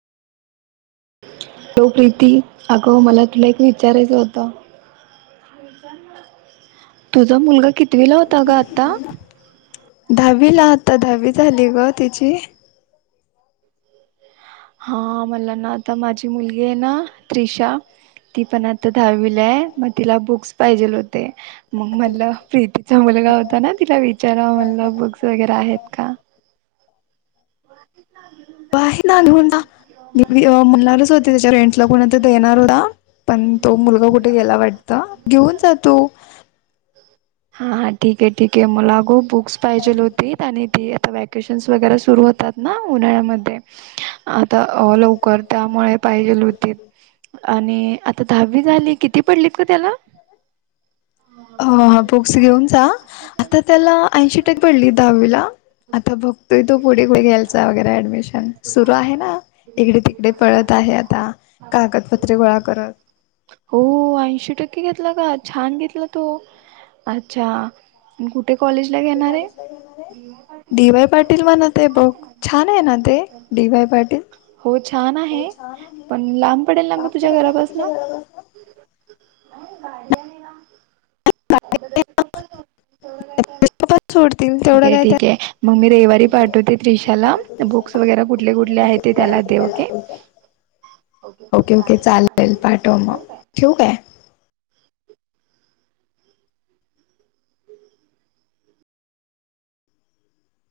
हो प्रीती अगं मला तुला एक विचारायचं होतं. तुझा मुलगा कितवीला होता गं आता? दहावीला, आता दहावी झाली गं त्याची. हा मला ना आता माझी मुलगी आहे ना त्रिषा ती पण आ ता दहावीला आहे मग तिला बुक्स पाहिजेल होते मग म्हणलं प्रीतीचा मुलगा होता ना तिला विचाराव म्हणलं बुक्स वगैरे आहेत का? आहे ना घेऊन जा, मी म्हणणारच होते त्याच्या रेंटला कोणा देणार होता पण तो मुलगा कुठे गेला वाटतं, घेऊन जा तु. हा हा ठीक आहे ठीक आहे, मला अगं बुक्स पाहिजेल होतीत आणि आता ट्युशन्स वगैरे सुरू होतात ना उन्हाळ्यामध्ये आता लवकर त्यामुळे पाहिजेल होती. आणि आता दहावी झाली, किती पडलेत गं त्याला? हा हा बुक्स घेऊन जा, आता त्याला ऐंशी टक्क पडले दहावीला. आता बघतोय तो पुढे पुढे घ्यायचा वगैरे ऍडमिशन सुरू आहे ना इकडे तिकडे पळत आहे आता कागदपत्रे गोळा करत. कुठे हो ऐंशी टक्के घेतला का, छान घेतला तो. अच्छा. कुठे कॉलेजला घेणार आहे? कॉलेजला घेणार आहे डी वाय पाटील म्हणत आहे बघ छान आहे ना ते डी वाय पाटील? हो छान आहे पण लांब पडेल ना गं लांब तुझ्या पडेल ना मग तुझ्या घरापासन. घरापासून नाही गाडी आहे. नाहीतर त्याचे पप्पा सो [inaudible] ठीके आहे, काय त्या ठीके आहे, मग मी रविवारी पाठवते त्रिशाला बुक्स वगैरे कुठले कुठले आहेत? ते त्याला दे ओके. ओके ओके, चालेल ठेवू काय? ठेऊ काय?